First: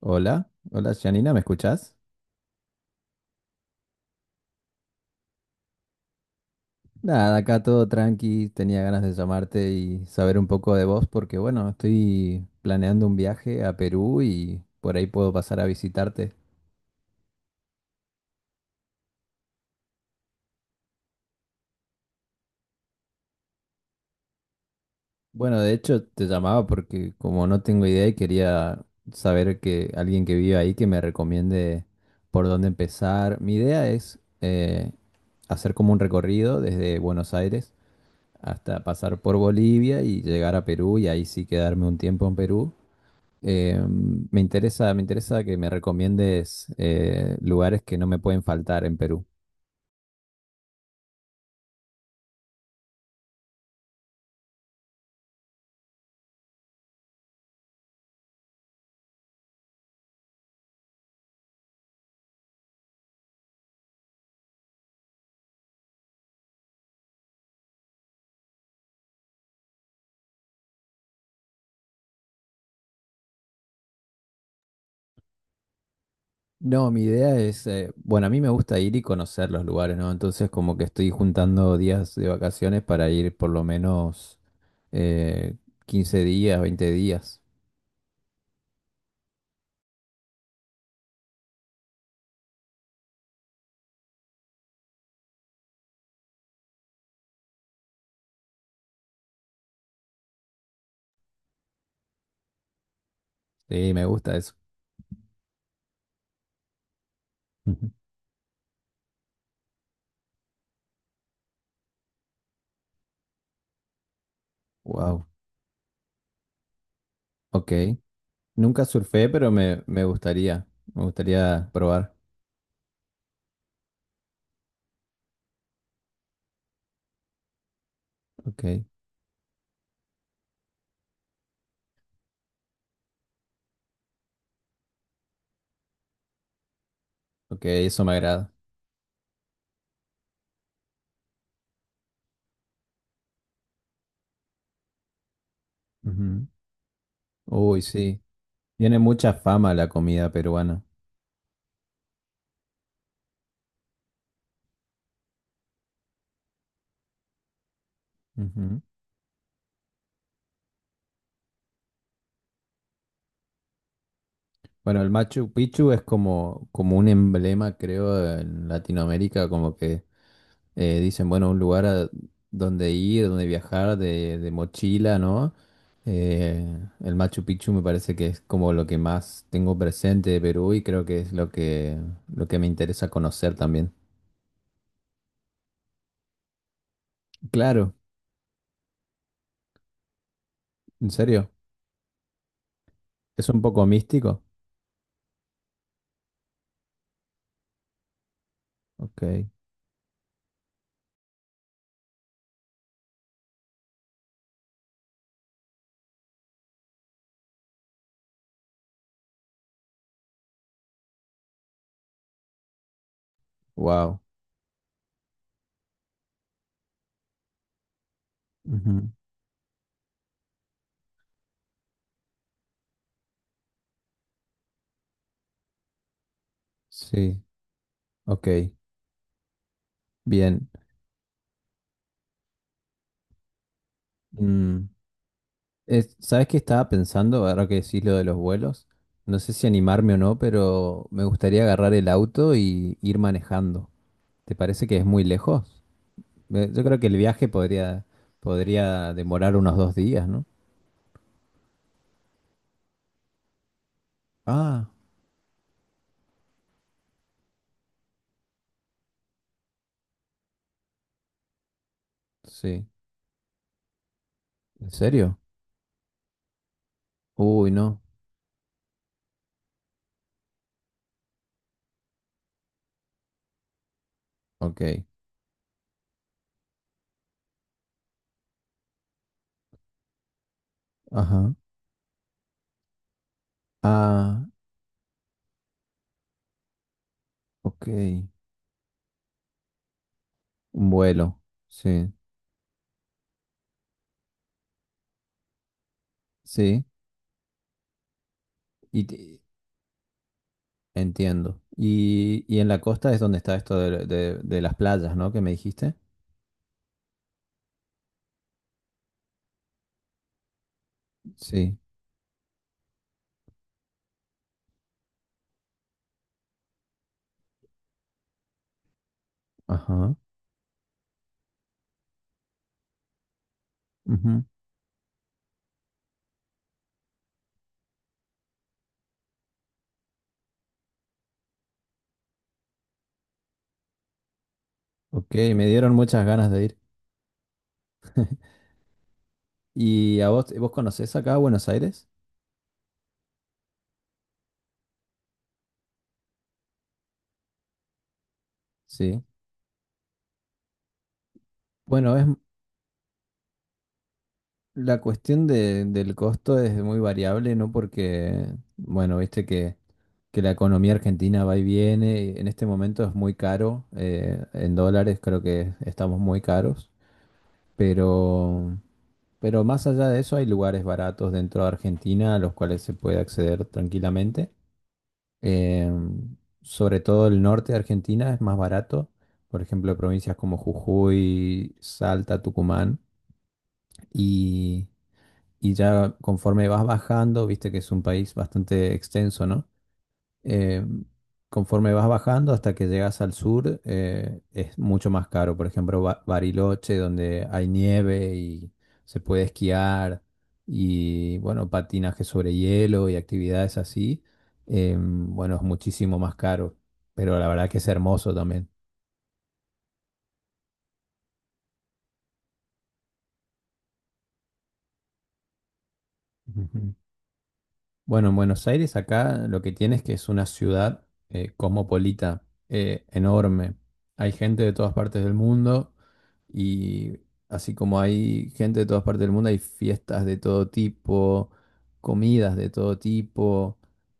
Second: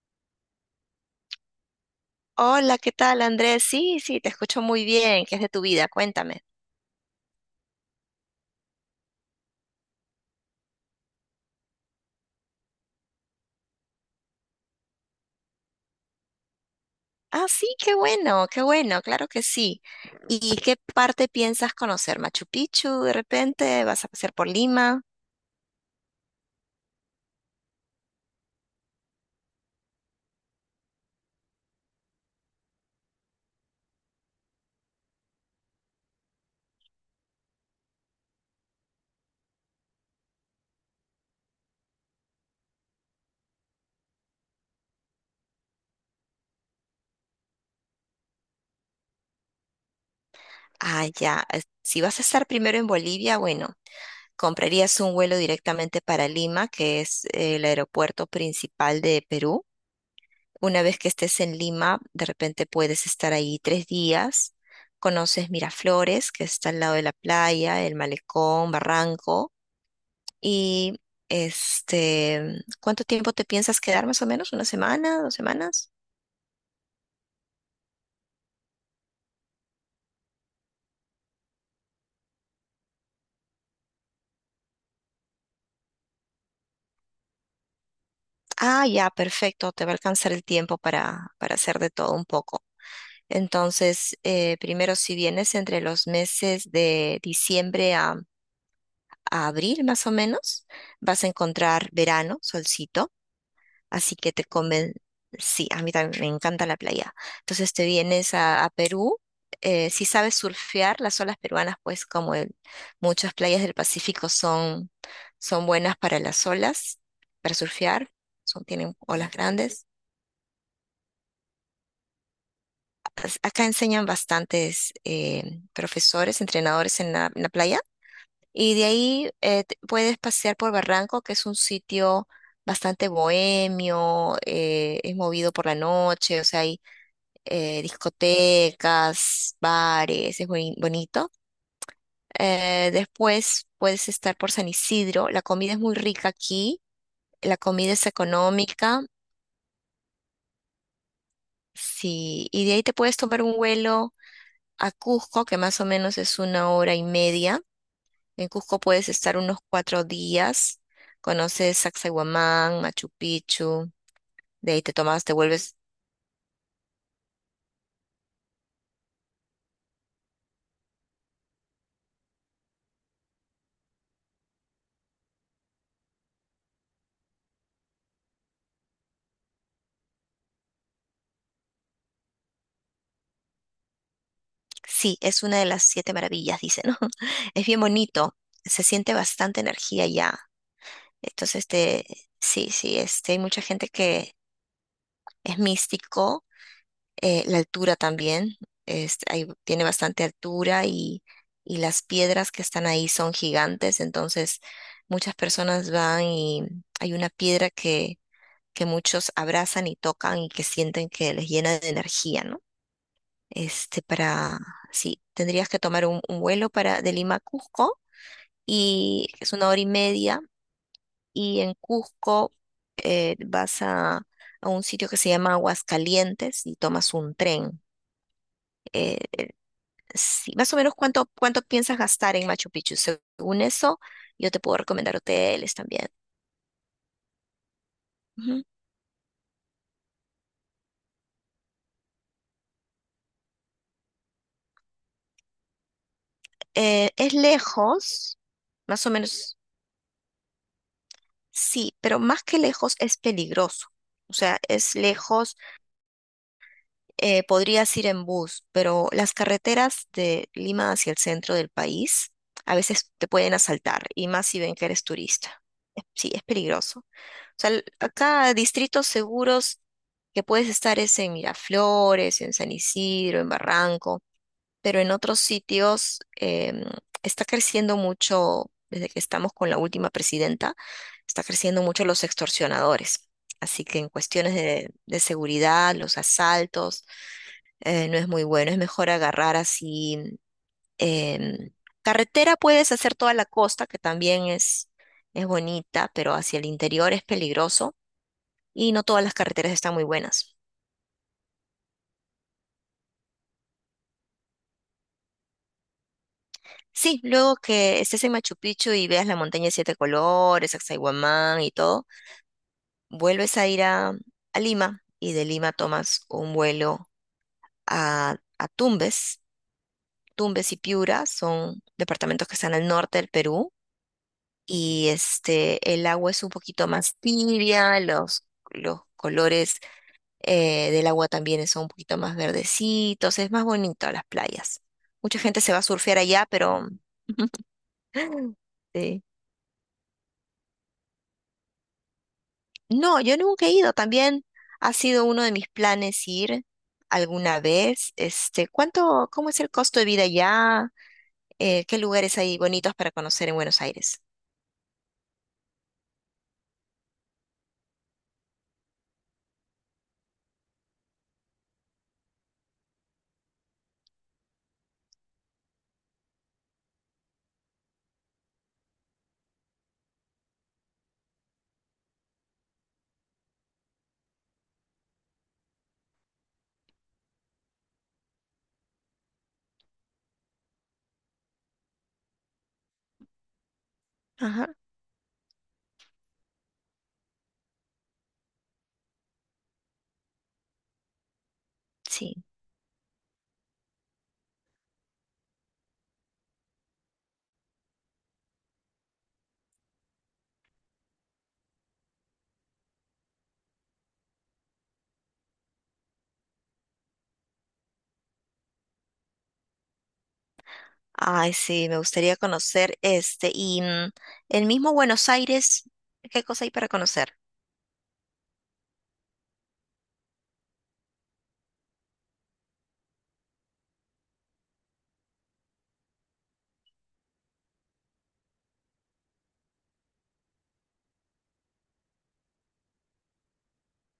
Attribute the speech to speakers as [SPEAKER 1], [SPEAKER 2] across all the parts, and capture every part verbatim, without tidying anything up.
[SPEAKER 1] Hola, hola Janina, ¿me escuchás?
[SPEAKER 2] Hola, ¿qué tal, Andrés? Sí, sí, te escucho muy bien. ¿Qué es de tu vida? Cuéntame.
[SPEAKER 1] Nada, acá todo tranqui, tenía ganas de llamarte y saber un poco de vos porque bueno, estoy planeando un viaje a Perú y por ahí puedo pasar a visitarte.
[SPEAKER 2] Ah, sí, qué bueno, qué bueno, claro que sí. ¿Y qué parte piensas conocer? ¿Machu Picchu de repente? ¿Vas a pasar por Lima?
[SPEAKER 1] Bueno, de hecho te llamaba porque como no tengo idea y quería saber que alguien que vive ahí que me recomiende por dónde empezar. Mi idea es eh, hacer como un recorrido desde Buenos Aires hasta pasar por Bolivia y llegar a Perú y ahí sí quedarme un tiempo en Perú. Eh, me interesa, me interesa que me recomiendes eh, lugares que no me pueden faltar en Perú.
[SPEAKER 2] Ah, ya. es- Si vas a estar primero en Bolivia, bueno, comprarías un vuelo directamente para Lima, que es eh, el aeropuerto principal de Perú. Una vez que estés en Lima, de repente puedes estar ahí tres días. Conoces Miraflores, que está al lado de la playa, el malecón, Barranco. Y este, ¿Cuánto tiempo te piensas quedar más o menos? ¿Una semana? ¿Dos semanas?
[SPEAKER 1] No, mi idea es, eh, bueno, a mí me gusta ir y conocer los lugares, ¿no? Entonces como que estoy juntando días de vacaciones para ir por lo menos eh, quince días, veinte días.
[SPEAKER 2] Ah, ya, perfecto. Te va a alcanzar el tiempo para, para hacer de todo un poco. Entonces, eh, primero, si vienes entre los meses de diciembre a, a abril, más o menos, vas a encontrar verano, solcito.
[SPEAKER 1] Sí, me
[SPEAKER 2] Así que
[SPEAKER 1] gusta
[SPEAKER 2] te
[SPEAKER 1] eso.
[SPEAKER 2] conven... Sí, a mí también me encanta la playa. Entonces te vienes a, a Perú. Eh, si sabes surfear, las olas peruanas, pues como el- muchas playas del Pacífico son,
[SPEAKER 1] Wow,
[SPEAKER 2] son buenas para las olas, para
[SPEAKER 1] ok.
[SPEAKER 2] surfear, son,
[SPEAKER 1] Nunca
[SPEAKER 2] tienen
[SPEAKER 1] surfé,
[SPEAKER 2] olas
[SPEAKER 1] pero me,
[SPEAKER 2] grandes.
[SPEAKER 1] me gustaría, me gustaría probar.
[SPEAKER 2] As- Acá enseñan bastantes eh, profesores, entrenadores en la, en la playa.
[SPEAKER 1] Ok,
[SPEAKER 2] Y de ahí eh, te- puedes pasear por Barranco, que es un sitio bastante bohemio, eh, es movido por la noche, o sea, hay
[SPEAKER 1] ok,
[SPEAKER 2] eh,
[SPEAKER 1] eso me agrada.
[SPEAKER 2] discotecas, bares, es buen- bonito. Eh, después puedes estar por San Isidro, la comida es muy rica
[SPEAKER 1] Ujú.
[SPEAKER 2] aquí, la
[SPEAKER 1] Uy,
[SPEAKER 2] comida es
[SPEAKER 1] sí. Tiene
[SPEAKER 2] económica,
[SPEAKER 1] mucha fama la comida peruana.
[SPEAKER 2] sí, y de ahí te puedes tomar un vuelo a Cusco, que más o menos es una hora y media. En
[SPEAKER 1] Ujú.
[SPEAKER 2] Cusco puedes estar unos cuatro días, conoces Sacsayhuamán, Machu Picchu, de ahí te
[SPEAKER 1] Bueno, el
[SPEAKER 2] tomas, te
[SPEAKER 1] Machu
[SPEAKER 2] vuelves,
[SPEAKER 1] Picchu es como, como un emblema, creo, en Latinoamérica, como que eh, dicen, bueno, un lugar a donde ir, donde viajar de, de mochila, ¿no? Eh, el Machu Picchu me parece que es como lo que más tengo presente de Perú y creo que es lo que, lo que me interesa conocer también.
[SPEAKER 2] sí, es una de las siete maravillas, dicen, ¿no? Es bien
[SPEAKER 1] Claro,
[SPEAKER 2] bonito, se siente bastante energía allá.
[SPEAKER 1] en serio,
[SPEAKER 2] Entonces, este, sí, sí, este, hay
[SPEAKER 1] es un
[SPEAKER 2] mucha
[SPEAKER 1] poco
[SPEAKER 2] gente que
[SPEAKER 1] místico.
[SPEAKER 2] es místico, eh, la altura también,
[SPEAKER 1] Ok,
[SPEAKER 2] este, hay- tiene bastante altura, y, y las piedras que están ahí son gigantes, entonces muchas personas van y hay una piedra que, que muchos abrazan y tocan y que sienten que les llena de energía, ¿no? Este,
[SPEAKER 1] wow.
[SPEAKER 2] para, sí, tendrías que tomar un, un vuelo para, de Lima a Cusco,
[SPEAKER 1] Ujú.
[SPEAKER 2] y es una hora y media, y en Cusco eh, vas a, a un sitio que se llama Aguascalientes y tomas un
[SPEAKER 1] Sí,
[SPEAKER 2] tren.
[SPEAKER 1] ok,
[SPEAKER 2] Eh, sí,
[SPEAKER 1] bien.
[SPEAKER 2] más o menos cuánto, cuánto piensas gastar en Machu Picchu. Según eso, yo te puedo
[SPEAKER 1] Mm.
[SPEAKER 2] recomendar hoteles también.
[SPEAKER 1] Es- ¿sabes qué estaba pensando? Ahora que decís lo de los
[SPEAKER 2] Ujú.
[SPEAKER 1] vuelos. No sé si animarme o no, pero me gustaría agarrar el auto y ir manejando. ¿Te parece que es muy lejos? Me- Yo creo que
[SPEAKER 2] Eh,
[SPEAKER 1] el
[SPEAKER 2] es
[SPEAKER 1] viaje podría,
[SPEAKER 2] lejos, más o
[SPEAKER 1] podría demorar
[SPEAKER 2] menos,
[SPEAKER 1] unos dos días, ¿no?
[SPEAKER 2] sí, pero más que lejos es peligroso. O sea,
[SPEAKER 1] Ah,
[SPEAKER 2] es lejos, eh, podrías ir en bus, pero las carreteras de Lima hacia el centro del país a
[SPEAKER 1] sí.
[SPEAKER 2] veces te pueden asaltar, y más si ven que
[SPEAKER 1] ¿En
[SPEAKER 2] eres
[SPEAKER 1] serio?
[SPEAKER 2] turista. Es- Sí, es peligroso. O
[SPEAKER 1] Uy,
[SPEAKER 2] sea, el-
[SPEAKER 1] no.
[SPEAKER 2] acá distritos seguros que puedes estar es en Miraflores, en San Isidro, en Barranco, pero
[SPEAKER 1] Ok.
[SPEAKER 2] en otros sitios, em, está creciendo mucho, desde que estamos con la última presidenta, está
[SPEAKER 1] Ajá.
[SPEAKER 2] creciendo mucho los extorsionadores. Así que en
[SPEAKER 1] Ah,
[SPEAKER 2] cuestiones de de seguridad, los asaltos,
[SPEAKER 1] ok.
[SPEAKER 2] eh, no es muy bueno, es mejor agarrar así.
[SPEAKER 1] Un vuelo.
[SPEAKER 2] em,
[SPEAKER 1] Sí.
[SPEAKER 2] Carretera puedes hacer toda la costa, que también es, es bonita, pero hacia el
[SPEAKER 1] Sí.
[SPEAKER 2] interior es peligroso, y no
[SPEAKER 1] Y
[SPEAKER 2] todas las
[SPEAKER 1] te-
[SPEAKER 2] carreteras están muy buenas.
[SPEAKER 1] entiendo. Y, y en la costa es donde está esto de, de de las playas, ¿no? Que me dijiste.
[SPEAKER 2] Sí, luego que estés en Machu Picchu y veas la montaña de siete colores, Axaywamán y
[SPEAKER 1] Sí.
[SPEAKER 2] todo, vuelves a ir a, a Lima, y de Lima tomas un vuelo a, a Tumbes.
[SPEAKER 1] Ajá.
[SPEAKER 2] Tumbes y Piura son departamentos que están al norte del Perú,
[SPEAKER 1] Ujú.
[SPEAKER 2] y este, el agua es un poquito más tibia, los, los colores eh, del agua también son un poquito más verdecitos, es más bonito las playas.
[SPEAKER 1] Ok,
[SPEAKER 2] Mucha gente
[SPEAKER 1] me
[SPEAKER 2] se va a
[SPEAKER 1] dieron
[SPEAKER 2] surfear
[SPEAKER 1] muchas
[SPEAKER 2] allá,
[SPEAKER 1] ganas de ir.
[SPEAKER 2] pero sí.
[SPEAKER 1] ¿Y a vos, vos conocés acá a Buenos Aires?
[SPEAKER 2] No, yo nunca he ido, también ha sido uno de mis planes ir alguna vez. Este,
[SPEAKER 1] Sí.
[SPEAKER 2] ¿cuánto, Cómo es el costo de vida allá? Eh, ¿qué
[SPEAKER 1] Bueno, es
[SPEAKER 2] lugares hay bonitos para conocer en Buenos Aires?
[SPEAKER 1] la cuestión de- del costo es muy variable, ¿no? Porque, bueno, viste que, que la economía argentina va y viene. Y en este momento es muy caro. Eh, en dólares creo que estamos muy caros. Pero, pero más allá de eso, hay lugares baratos dentro de Argentina a los cuales se puede acceder tranquilamente. Eh, sobre todo el norte de Argentina es más barato. Por ejemplo, provincias como Jujuy, Salta, Tucumán.
[SPEAKER 2] Ajá,
[SPEAKER 1] Y, y ya conforme vas bajando, viste que es un país bastante extenso, ¿no? eh, conforme vas
[SPEAKER 2] sí.
[SPEAKER 1] bajando hasta que llegas al sur, eh, es mucho más caro. Por ejemplo, Ba- Bariloche, donde hay nieve y se puede esquiar y, bueno, patinaje sobre hielo y actividades así, eh, bueno, es muchísimo más caro. Pero la verdad que es hermoso también.
[SPEAKER 2] Ay, sí, me gustaría conocer este. Y mm, el mismo Buenos Aires, ¿qué cosa hay para
[SPEAKER 1] Ujú.
[SPEAKER 2] conocer?
[SPEAKER 1] Bueno, en Buenos Aires acá lo que tienes que es una ciudad eh, cosmopolita, eh, enorme. Hay gente de todas partes del mundo. Y así como hay gente de todas partes del mundo, hay fiestas de todo tipo, comidas de todo tipo,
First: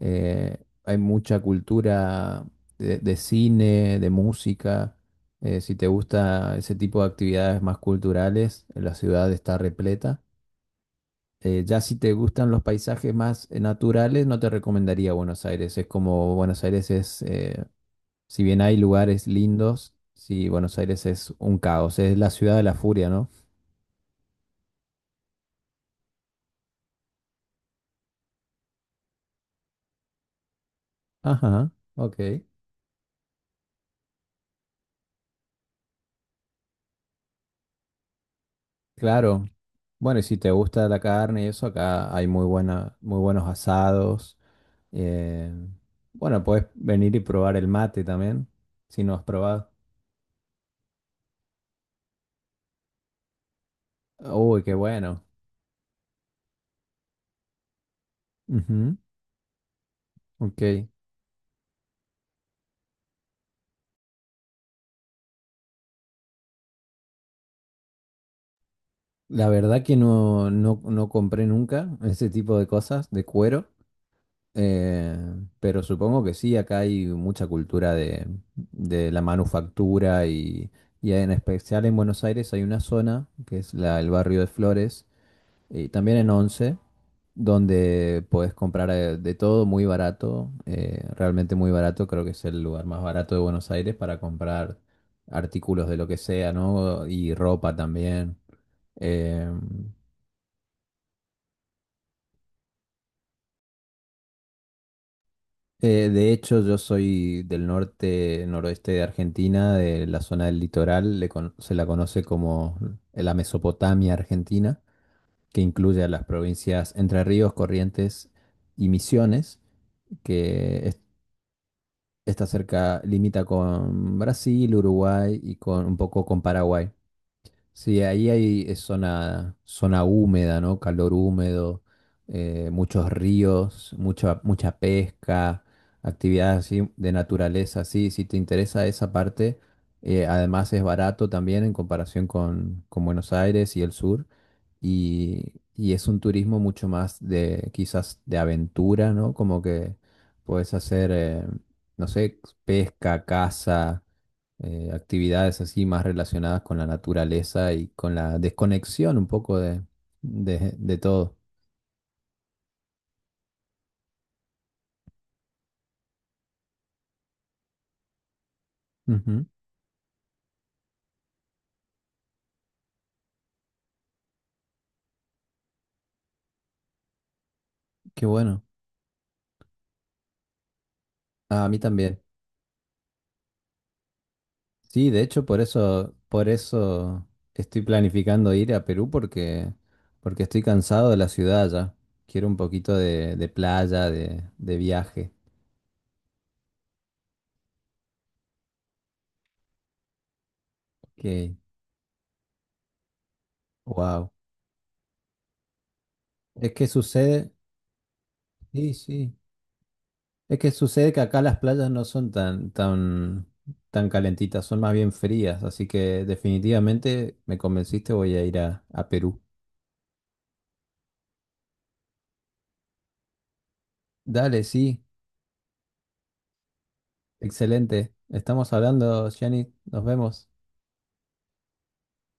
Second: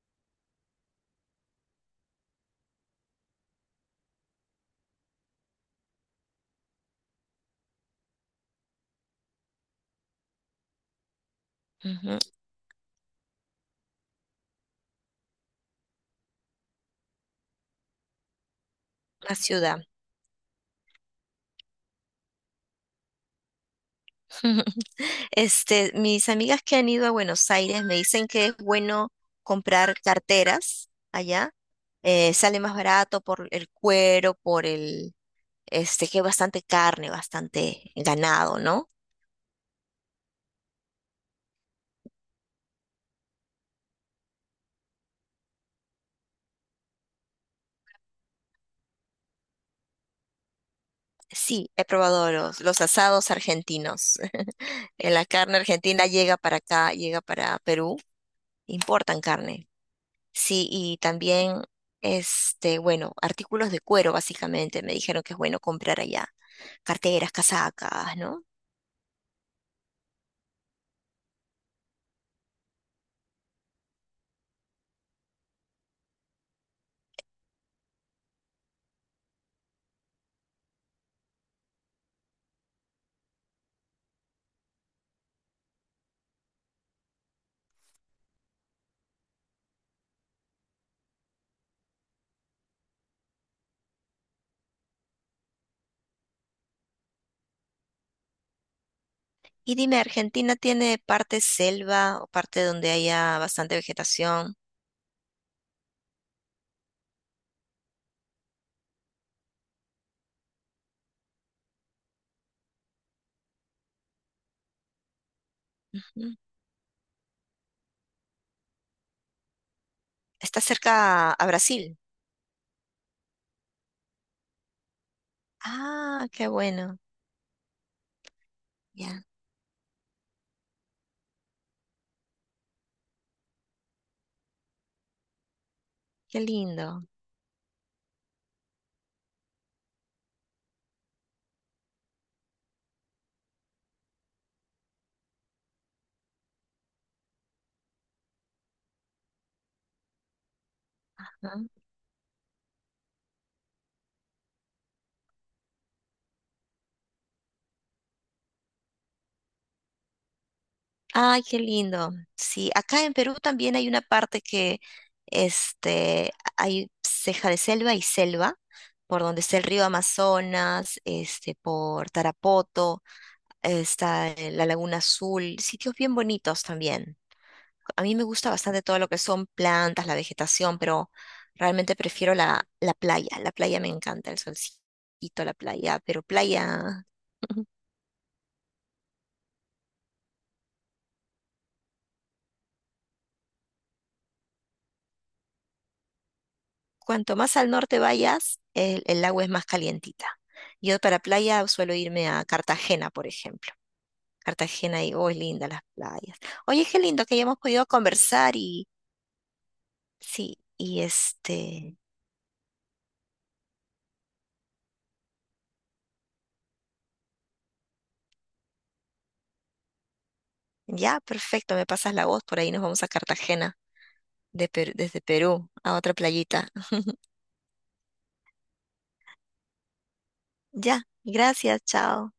[SPEAKER 1] eh, hay mucha cultura de, de cine, de música. Eh, si te gusta ese tipo de actividades más culturales, eh, la ciudad está repleta. Eh, ya si te
[SPEAKER 2] Ujú.
[SPEAKER 1] gustan los paisajes más eh, naturales, no te recomendaría Buenos Aires. Es como Buenos Aires es, eh, si bien hay lugares
[SPEAKER 2] La ciudad.
[SPEAKER 1] lindos, sí, Buenos Aires es un caos, es la ciudad de la furia, ¿no?
[SPEAKER 2] Este, mis amigas que han ido a Buenos Aires me dicen que es bueno comprar carteras allá.
[SPEAKER 1] Ajá, ok,
[SPEAKER 2] Eh, sale más barato por el cuero, por el, este, que hay bastante carne, bastante ganado, ¿no?
[SPEAKER 1] claro. Bueno, y si te gusta la carne y eso, acá hay muy buena, muy buenos asados. eh, bueno, puedes venir y probar el mate también, si no has probado.
[SPEAKER 2] Sí, he probado los, los asados argentinos.
[SPEAKER 1] Uy, qué bueno.
[SPEAKER 2] La carne argentina llega para acá, llega para Perú,
[SPEAKER 1] Ujú,
[SPEAKER 2] importan carne. Sí,
[SPEAKER 1] ok.
[SPEAKER 2] y también, este, bueno, artículos de cuero, básicamente, me dijeron que es bueno comprar allá. Carteras, casacas, ¿no?
[SPEAKER 1] La verdad que no, no, no compré nunca ese tipo de cosas de cuero. Eh, pero supongo que sí, acá hay mucha cultura de, de la manufactura y, y en especial en Buenos Aires hay una zona que es la, el barrio de Flores y también en Once, donde podés comprar eh, de todo muy barato, eh, realmente muy barato, creo que es el lugar más barato de Buenos Aires para comprar artículos de lo que sea, ¿no? Y ropa también.
[SPEAKER 2] Y
[SPEAKER 1] Em,
[SPEAKER 2] dime, ¿Argentina tiene parte selva o parte donde haya bastante vegetación?
[SPEAKER 1] Eh, de hecho, yo soy del norte, noroeste de Argentina, de la zona del litoral, le cono- se la conoce como la Mesopotamia Argentina, que incluye a las
[SPEAKER 2] Ujú.
[SPEAKER 1] provincias Entre Ríos, Corrientes y Misiones,
[SPEAKER 2] Está
[SPEAKER 1] que es-
[SPEAKER 2] cerca a Brasil.
[SPEAKER 1] está cerca, limita con Brasil, Uruguay y con un poco
[SPEAKER 2] Ah,
[SPEAKER 1] con
[SPEAKER 2] qué
[SPEAKER 1] Paraguay.
[SPEAKER 2] bueno.
[SPEAKER 1] Sí, ahí hay es
[SPEAKER 2] Ya,
[SPEAKER 1] zona, zona húmeda, ¿no? Calor húmedo, eh, muchos ríos, mucha, mucha pesca,
[SPEAKER 2] qué
[SPEAKER 1] actividades así
[SPEAKER 2] lindo.
[SPEAKER 1] de naturaleza, sí, si te interesa esa parte, eh, además es barato también en comparación con, con Buenos Aires y el sur, y, y es un turismo mucho más de quizás de aventura, ¿no? Como que puedes hacer, eh, no sé, pesca, caza, eh, actividades así más relacionadas con la naturaleza y con la desconexión un poco de, de, de todo.
[SPEAKER 2] Ay, qué lindo. Sí, acá en Perú también hay una parte que este, hay ceja de selva y selva, por donde
[SPEAKER 1] Ujú,
[SPEAKER 2] está el río Amazonas, este, por Tarapoto, está eh, la Laguna Azul, sitios bien bonitos también. A mí me
[SPEAKER 1] qué
[SPEAKER 2] gusta
[SPEAKER 1] bueno.
[SPEAKER 2] bastante todo lo que son plantas, la vegetación, pero
[SPEAKER 1] Ah, a mí
[SPEAKER 2] realmente
[SPEAKER 1] también.
[SPEAKER 2] prefiero la, la playa. La playa me encanta, el
[SPEAKER 1] Sí, de
[SPEAKER 2] solcito,
[SPEAKER 1] hecho,
[SPEAKER 2] la
[SPEAKER 1] por
[SPEAKER 2] playa,
[SPEAKER 1] eso,
[SPEAKER 2] pero
[SPEAKER 1] por
[SPEAKER 2] playa.
[SPEAKER 1] eso estoy planificando ir a Perú porque, porque estoy cansado de la ciudad ya. Quiero un poquito de, de playa, de, de viaje.
[SPEAKER 2] Cuanto más al norte vayas, el, el agua es más calientita. Yo para
[SPEAKER 1] Que,
[SPEAKER 2] playa suelo irme a Cartagena, por ejemplo.
[SPEAKER 1] wow.
[SPEAKER 2] Cartagena y, oh, es linda las playas.
[SPEAKER 1] Es que
[SPEAKER 2] Oye, qué lindo que
[SPEAKER 1] sucede,
[SPEAKER 2] hayamos podido conversar y,
[SPEAKER 1] sí, sí. Es
[SPEAKER 2] sí,
[SPEAKER 1] que
[SPEAKER 2] y
[SPEAKER 1] sucede que acá las playas
[SPEAKER 2] este,
[SPEAKER 1] no son tan, tan, tan calentitas, son más bien frías, así que definitivamente me convenciste, voy a ir a, a Perú.
[SPEAKER 2] ya, perfecto, me pasas la voz, por ahí nos vamos a Cartagena
[SPEAKER 1] Dale,
[SPEAKER 2] de Perú-
[SPEAKER 1] sí,
[SPEAKER 2] desde Perú a otra playita.
[SPEAKER 1] excelente. Estamos hablando, Gianni, nos vemos.
[SPEAKER 2] Ya, gracias, chao.